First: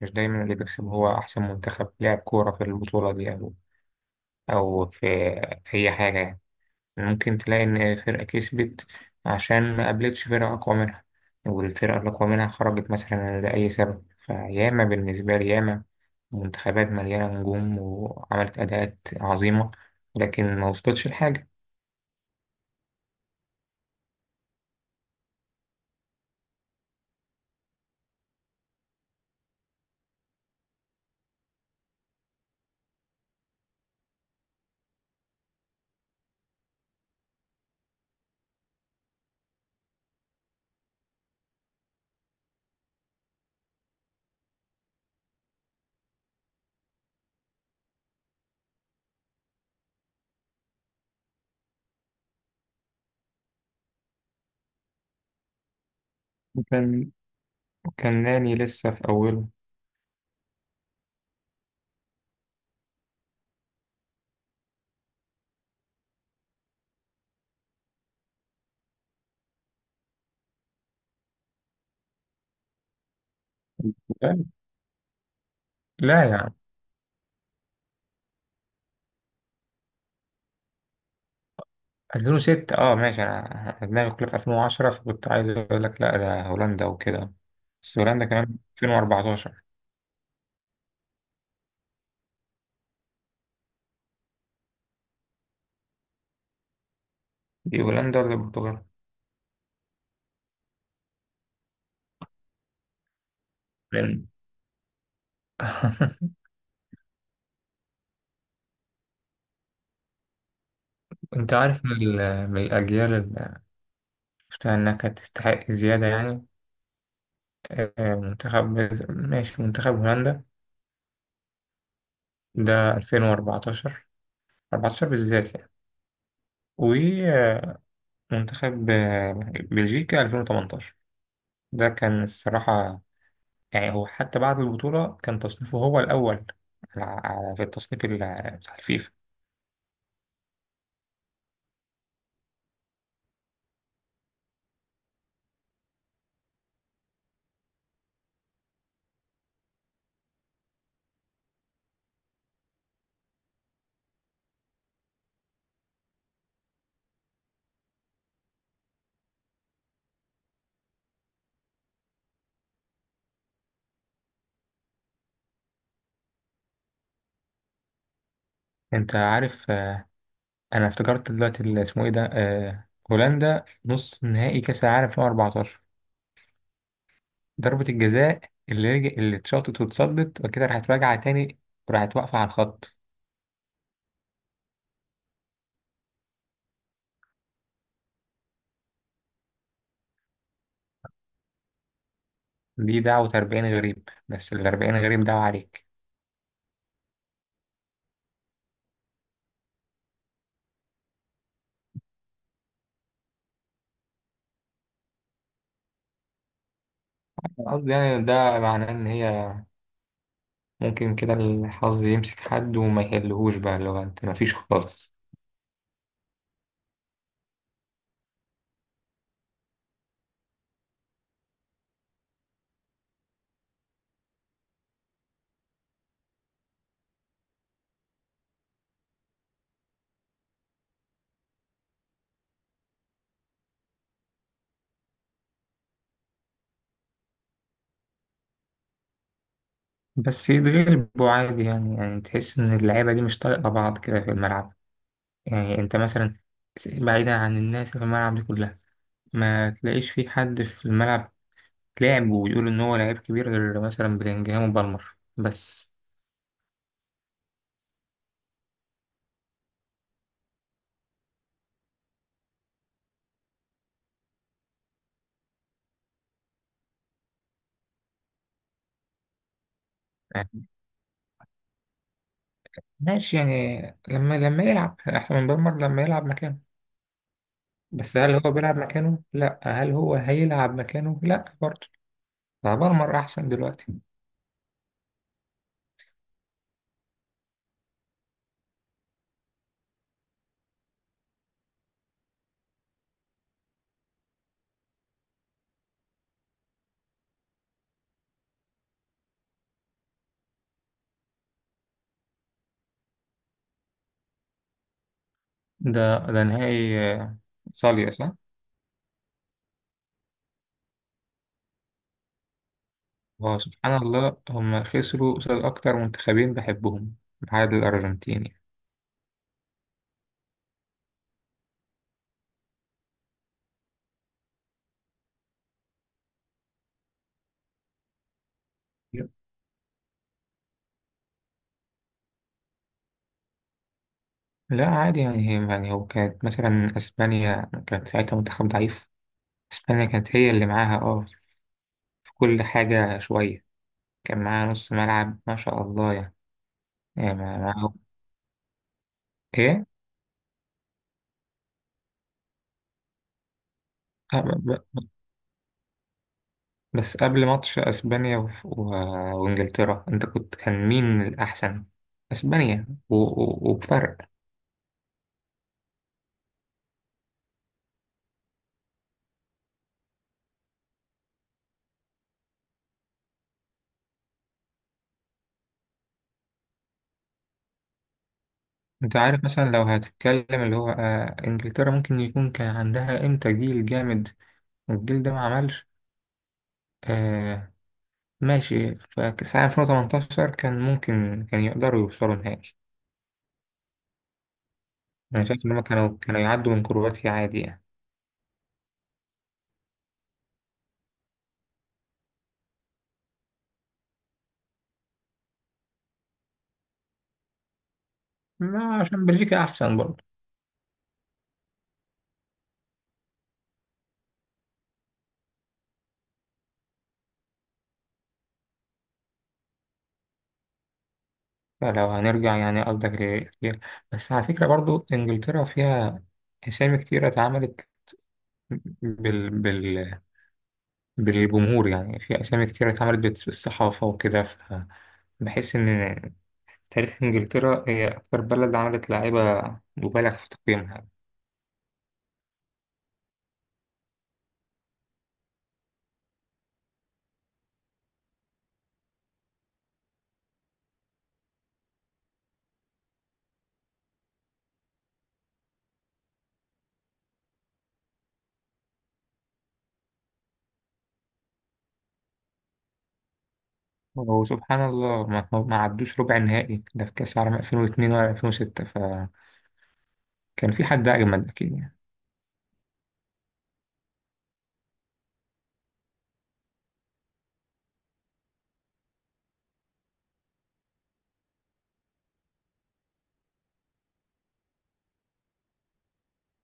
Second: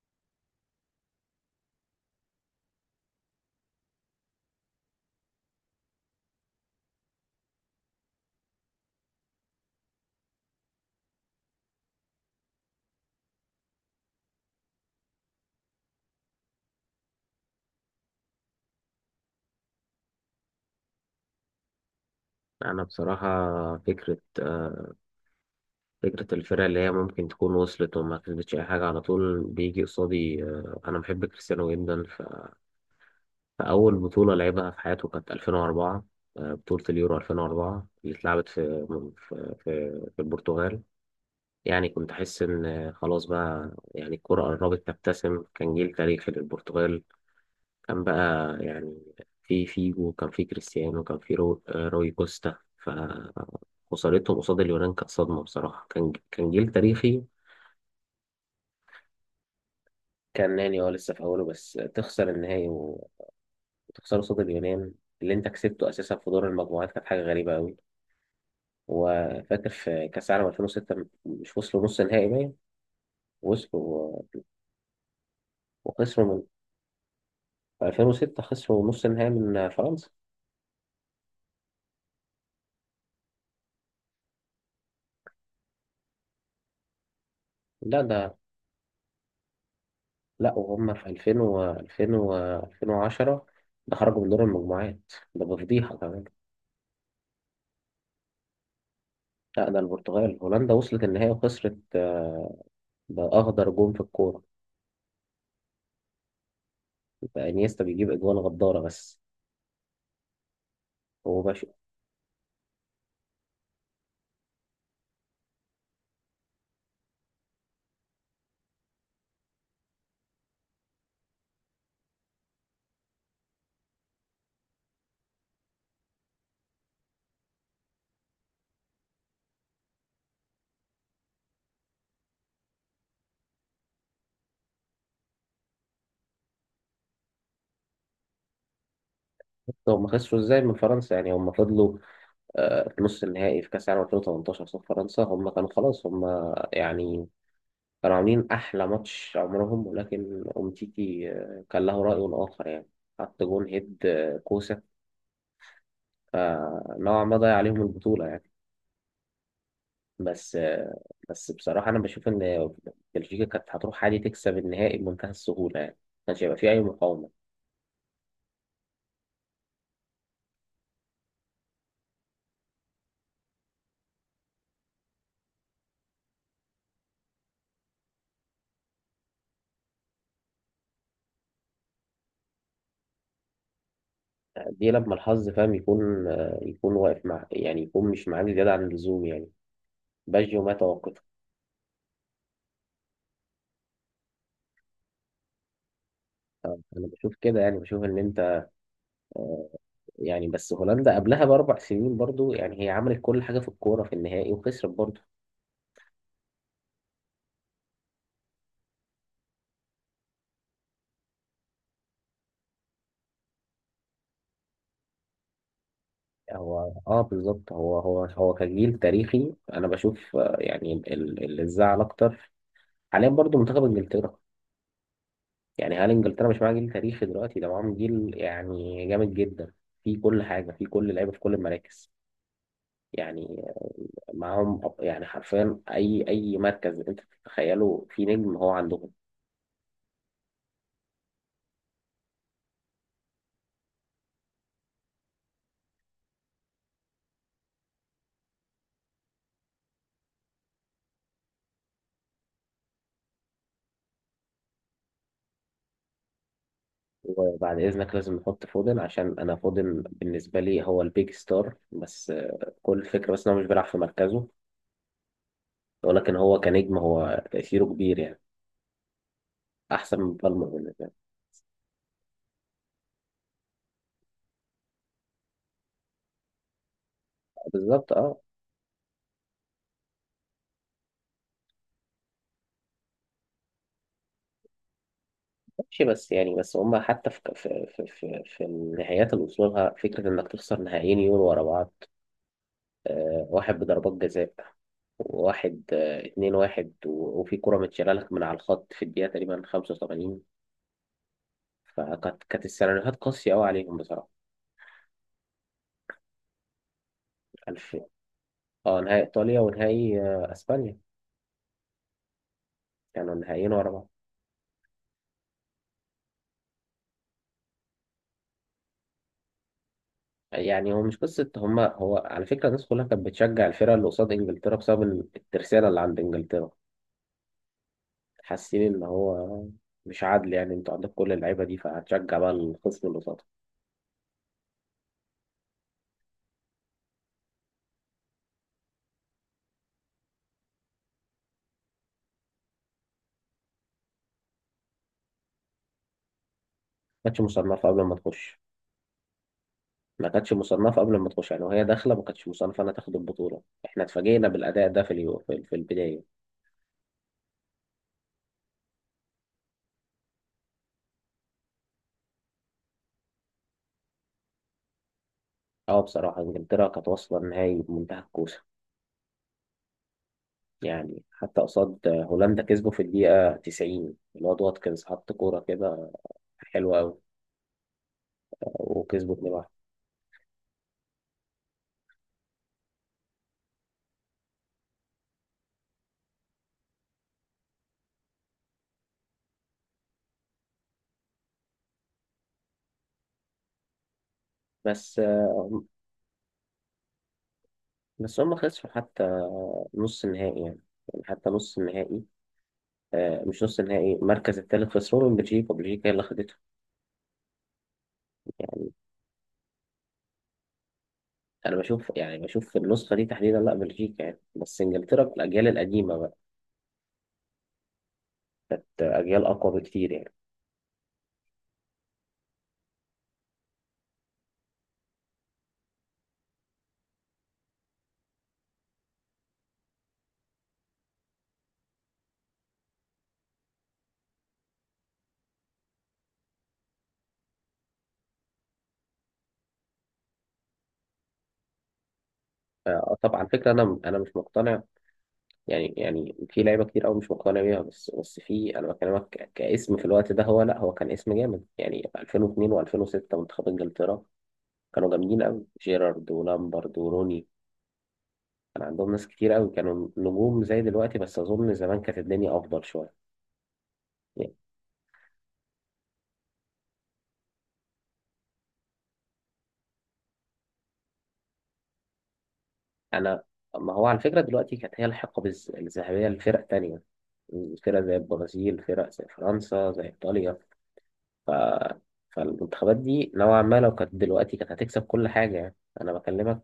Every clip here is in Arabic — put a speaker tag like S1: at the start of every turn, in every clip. S1: مش دايما اللي بيكسب هو أحسن منتخب لعب كورة في البطولة دي أو في أي حاجة يعني. ممكن تلاقي إن فرقة كسبت عشان ما قابلتش فرقة أقوى منها، والفرقة الأقوى منها خرجت مثلا لأي سبب. فياما بالنسبة لي، ياما منتخبات مليانة نجوم وعملت أداءات عظيمة لكن ما وصلتش لحاجة.
S2: انا بصراحه، فكره آه، فكره الفرق اللي هي ممكن تكون وصلت وما كسبتش اي حاجه على طول بيجي قصادي. انا بحب كريستيانو جدا، فاول بطوله لعبها في حياته كانت 2004. بطوله اليورو 2004 اللي اتلعبت في البرتغال. يعني كنت احس ان خلاص، بقى يعني الكره قربت تبتسم. كان جيل تاريخي للبرتغال. كان بقى، يعني، في فيجو، كان في كريستيانو، كان في رو... آه، روي كوستا. فخسارتهم قصاد اليونان كانت صدمة بصراحة. كان جيل
S1: وكان
S2: تاريخي.
S1: وكان ناني لسه في أوله.
S2: كان ناني اه لسه في أوله بس تخسر النهائي وتخسر قصاد اليونان اللي أنت كسبته أساسا في دور المجموعات كانت حاجة غريبة أوي وفاكر في كأس العالم 2006، مش وصلوا نص نهائي؟ باين وصلوا
S1: لا، لا
S2: وخسروا
S1: يا
S2: من،
S1: عم.
S2: في 2006 خسروا نص النهائي من فرنسا.
S1: 2006، اه ماشي، انا، أنا دماغي كلها في 2010، فكنت عايز اقول لك لا ده هولندا وكده. بس
S2: لا
S1: هولندا
S2: ده
S1: كمان 2014.
S2: لا وهم في 2000 و 2000 و 2010، ده خرجوا من دور المجموعات، ده بفضيحة كمان.
S1: دي هولندا ولا البرتغال؟
S2: لا ده البرتغال. هولندا وصلت النهائي وخسرت، بأخضر جون في
S1: لأن-
S2: الكورة. ده انيستا بيجيب أجوان غدارة بس، هو
S1: انت
S2: ماشي.
S1: عارف من الاجيال اللي شفتها انها كانت تستحق زياده يعني. منتخب، ماشي، منتخب هولندا ده 2014، 14 بالذات يعني. ومنتخب بلجيكا 2018، ده كان الصراحه. يعني هو حتى بعد البطولة كان تصنيفه هو الأول، على في التصنيف بتاع الفيفا.
S2: هم خسروا ازاي من فرنسا؟ يعني هم فضلوا، في نص النهائي في كأس العالم 2018 قصاد فرنسا، هم كانوا خلاص، هم يعني كانوا عاملين أحلى ماتش عمرهم. ولكن أومتيتي كان له رأي آخر يعني، حط جون هيد، كوسة، فنوعا ما ضيع عليهم البطولة يعني. بس بس بصراحة أنا بشوف إن بلجيكا كانت هتروح عادي تكسب النهائي بمنتهى السهولة يعني، كانش هيبقى فيه أي مقاومة.
S1: أنت عارف، أنا افتكرت دلوقتي اللي اسمه إيه ده، هولندا نص نهائي كأس العالم 2014، ضربة الجزاء اللي اتشاطت واتصدت وكده راحت راجعة تاني، وراحت واقفة على الخط.
S2: دي لما الحظ فاهم يكون، يكون واقف مع، يعني يكون مش معاك زيادة عن اللزوم يعني. باجيو ما توقفه.
S1: دي دعوة 40 غريب، بس ال 40 غريب دعوة عليك.
S2: أنا بشوف كده، يعني بشوف إن أنت، يعني بس هولندا قبلها بـ4 سنين برضو، يعني هي عملت كل حاجة في الكورة في النهائي وخسرت برضو.
S1: أنا قصدي يعني ده معناه إن هي ممكن كده الحظ يمسك حد وما يحلهوش، بقى اللي هو أنت مفيش خالص.
S2: هو اه بالظبط، هو كجيل تاريخي أنا بشوف. يعني اللي زعل أكتر حاليا برضو منتخب إنجلترا. يعني هل انجلترا مش معاها جيل تاريخي دلوقتي؟ ده معاهم جيل يعني جامد جدا في كل حاجه، في كل لعيبه، في كل المراكز يعني. معاهم يعني حرفيا اي مركز انت تتخيله، في نجم هو عندهم.
S1: بس يتغلبوا عادي يعني، يعني تحس إن اللعيبة دي مش طايقة بعض كده في الملعب. يعني أنت مثلا، بعيدا عن الناس اللي في الملعب دي كلها، ما تلاقيش في حد في الملعب لعب ويقول إن هو لعيب كبير، غير مثلا بلينجهام وبالمر بس.
S2: وبعد اذنك لازم نحط فودن، عشان انا فودن بالنسبه لي هو البيج ستار. بس كل الفكره بس ان هو مش بيلعب في مركزه، ولكن هو كنجم، هو تاثيره كبير يعني، احسن من
S1: يعني
S2: بالمر بالنسبه لي.
S1: ماشي يعني، لما يلعب أحسن من بالمر لما يلعب مكانه.
S2: بالظبط
S1: بس هل
S2: اه.
S1: هو بيلعب مكانه؟ لأ. هل هو هيلعب مكانه؟ لأ برضه. فبالمر أحسن دلوقتي.
S2: ماشي بس يعني، بس هما حتى في النهايات اللي وصلوا لها، فكرة إنك تخسر نهائيين يورو ورا بعض، واحد بضربات جزاء، وواحد 2-1، وفي كرة متشالة لك من على الخط في الدقيقة تقريبا 85، فكانت كانت السيناريوهات قاسية أوي عليهم بصراحة.
S1: ده نهائي
S2: ألف.
S1: صالية، صح؟
S2: اه نهائي إيطاليا، ونهائي أسبانيا، كانوا
S1: هو
S2: نهائيين ورا
S1: سبحان
S2: بعض.
S1: الله هم خسروا قصاد أكتر منتخبين بحبهم بعد الأرجنتين.
S2: يعني هو مش قصة هما، هو على فكرة الناس كلها كانت بتشجع الفرقة اللي قصاد إنجلترا، بسبب الترسانة اللي عند إنجلترا، حاسين ان
S1: يعني.
S2: هو مش عادل، يعني انتوا عندك كل اللعيبه دي فهتشجع بقى الخصم اللي قصادك.
S1: لا عادي يعني، هي يعني، هو كانت مثلا أسبانيا كانت ساعتها منتخب ضعيف. أسبانيا كانت هي اللي معاها اه في كل حاجة شوية. كان معاها نص ملعب ما شاء الله يعني.
S2: ما
S1: يعني
S2: كانتش مصنفه
S1: معاهم.
S2: قبل ما تخش.
S1: إيه؟
S2: يعني وهي داخله ما كانتش مصنفه انها تاخد البطوله، احنا
S1: آه،
S2: اتفاجئنا
S1: ب-
S2: بالاداء ده
S1: ب-
S2: في اليو- في في البدايه.
S1: بس قبل ماتش أسبانيا وإنجلترا، أنت كنت كان مين الأحسن؟ أسبانيا وبفرق.
S2: اه بصراحه انجلترا كانت واصله النهائي بمنتهى الكوسه يعني. حتى قصاد هولندا كسبوا في الدقيقه 90، الواد واتكنز حط كوره كده حلوه قوي،
S1: انت
S2: وكسبوا
S1: عارف
S2: 2-1.
S1: مثلا لو هتتكلم اللي هو آه انجلترا، ممكن يكون كان عندها امتى جيل جامد والجيل ده ما عملش. آه ماشي. فكأس العالم 2018 كان ممكن كان يقدروا يوصلوا نهائي.
S2: بس
S1: انا شايف ان هم
S2: آه،
S1: كانوا يعدوا من كرواتيا عادي يعني.
S2: بس هم خسروا حتى نص النهائي يعني حتى نص النهائي، مش نص النهائي، المركز الثالث، خسروا من بلجيكا. بلجيكا هي اللي خدتها.
S1: ما عشان بلجيكا احسن برضه.
S2: انا بشوف يعني، بشوف في النسخه دي تحديدا لا بلجيكا يعني، بس انجلترا في الاجيال القديمه بقت اجيال اقوى بكتير يعني.
S1: فلو هنرجع يعني قصدك بس على فكرة برضه انجلترا فيها اسامي كتيرة اتعملت بال... بال... بالجمهور، يعني في اسامي كتيرة اتعملت بالصحافة وكده بحس ان تاريخ إنجلترا هي أكتر بلد عملت لاعيبة مبالغ في تقييمها.
S2: طبعا فكره، انا مش مقتنع يعني في لعيبه كتير قوي مش مقتنع بيها، بس في، انا بكلمك كاسم في الوقت ده، هو لا، هو كان اسم جامد يعني. 2002 و2006 منتخب انجلترا كانوا جامدين قوي، جيرارد ولامبرد وروني. كان عندهم ناس كتير قوي كانوا نجوم زي دلوقتي، بس اظن زمان كانت الدنيا افضل شويه يعني.
S1: وسبحان الله ما عدوش ربع النهائي ده في كأس العالم 2002 ولا 2006، فكان في حد أجمد أكيد يعني.
S2: انا ما هو على فكره دلوقتي كانت هي الحقبه الذهبيه لفرق تانية. فرق زي البرازيل، فرق زي فرنسا، زي ايطاليا. ف... فالمنتخبات دي نوعا ما لو كانت دلوقتي كانت هتكسب كل حاجه يعني. انا بكلمك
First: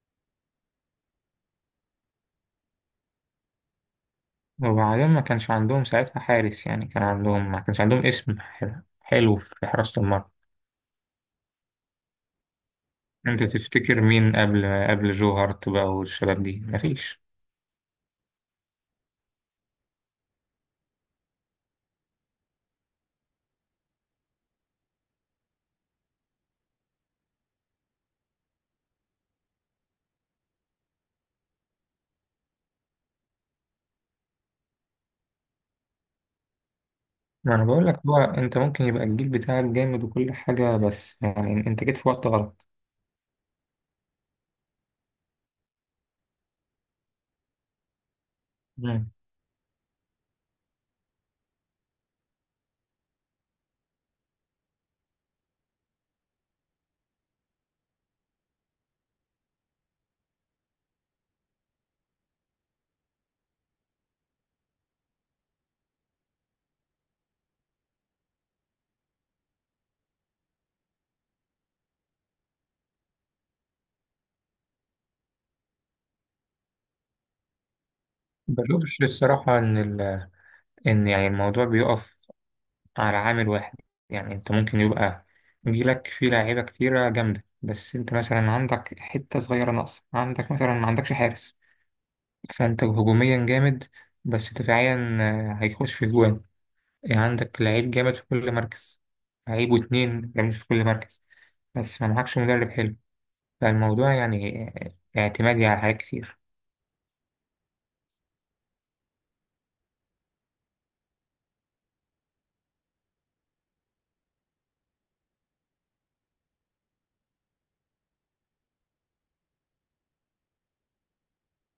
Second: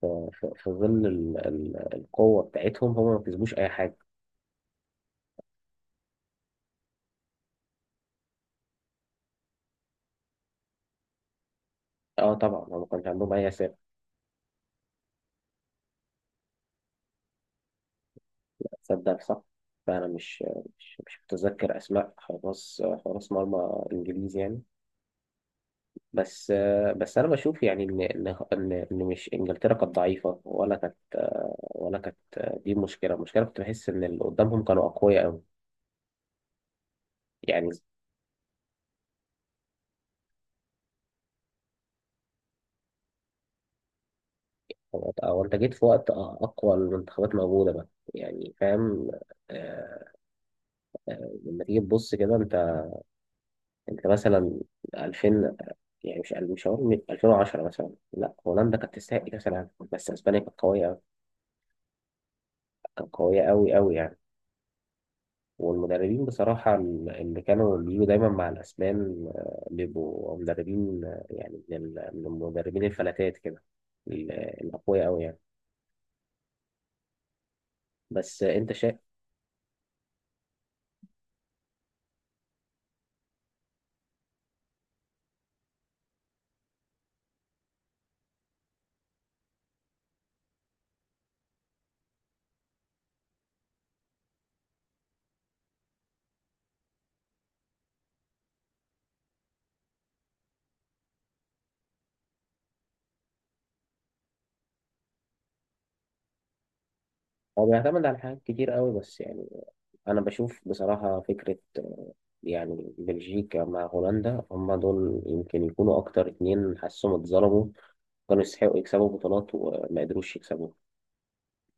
S2: في، في في ظل القوه بتاعتهم، هم ما كسبوش اي حاجه.
S1: وبعدين ما كانش عندهم ساعتها حارس يعني، كان عندهم، ما كانش عندهم اسم حلو في حراسة المرمى.
S2: اه طبعا هم ما كانش عندهم
S1: أنت
S2: اي اسامي.
S1: تفتكر مين قبل جو هارت بقى والشباب دي؟ مفيش.
S2: تصدق صح. فانا مش، مش متذكر اسماء حراس، حراس مرمى انجليزي يعني. بس بس انا بشوف يعني ان ان ان إن مش انجلترا كانت ضعيفه، ولا كانت، ولا كانت، دي مشكله. المشكله كنت بحس ان اللي قدامهم كانوا اقوياء قوي
S1: ما أنا
S2: يعني.
S1: بقول لك هو، أنت ممكن يبقى الجيل بتاعك جامد وكل حاجة بس يعني أنت جيت في وقت غلط.
S2: هو هو انت جيت في وقت اقوى المنتخبات موجوده بقى، يعني
S1: مم.
S2: فاهم. آه، لما تيجي تبص كده انت، انت مثلا 2000، يعني مش هقول 2010 مثلا، لا هولندا كانت تستحق كاس العالم، بس اسبانيا كانت قويه، كانت قويه قوي قوي يعني. والمدربين بصراحة اللي كانوا بيجوا دايما مع الأسبان، بيبقوا مدربين، يعني من من المدربين الفلاتات كده، الأقوياء أوي يعني. بس أنت
S1: بشوف
S2: شايف.
S1: الصراحة إن، ان يعني الموضوع بيقف على عامل واحد. يعني انت ممكن يبقى جيلك فيه لاعيبه كتيره جامده، بس انت مثلا عندك حته صغيره ناقصه، عندك مثلا ما عندكش حارس. فانت هجوميا جامد بس دفاعيا هيخش في جوان. يعني عندك لعيب جامد في كل مركز، لعيب واتنين جامد في كل مركز بس ما معكش مدرب حلو. فالموضوع يعني اعتمادي على حاجات كتير.
S2: هو بيعتمد على حاجات كتير أوي، بس يعني أنا بشوف بصراحة فكرة، يعني بلجيكا مع هولندا هما دول يمكن يكونوا أكتر اتنين حاسهم اتظلموا، كانوا يستحقوا يكسبوا بطولات وما قدروش يكسبوا.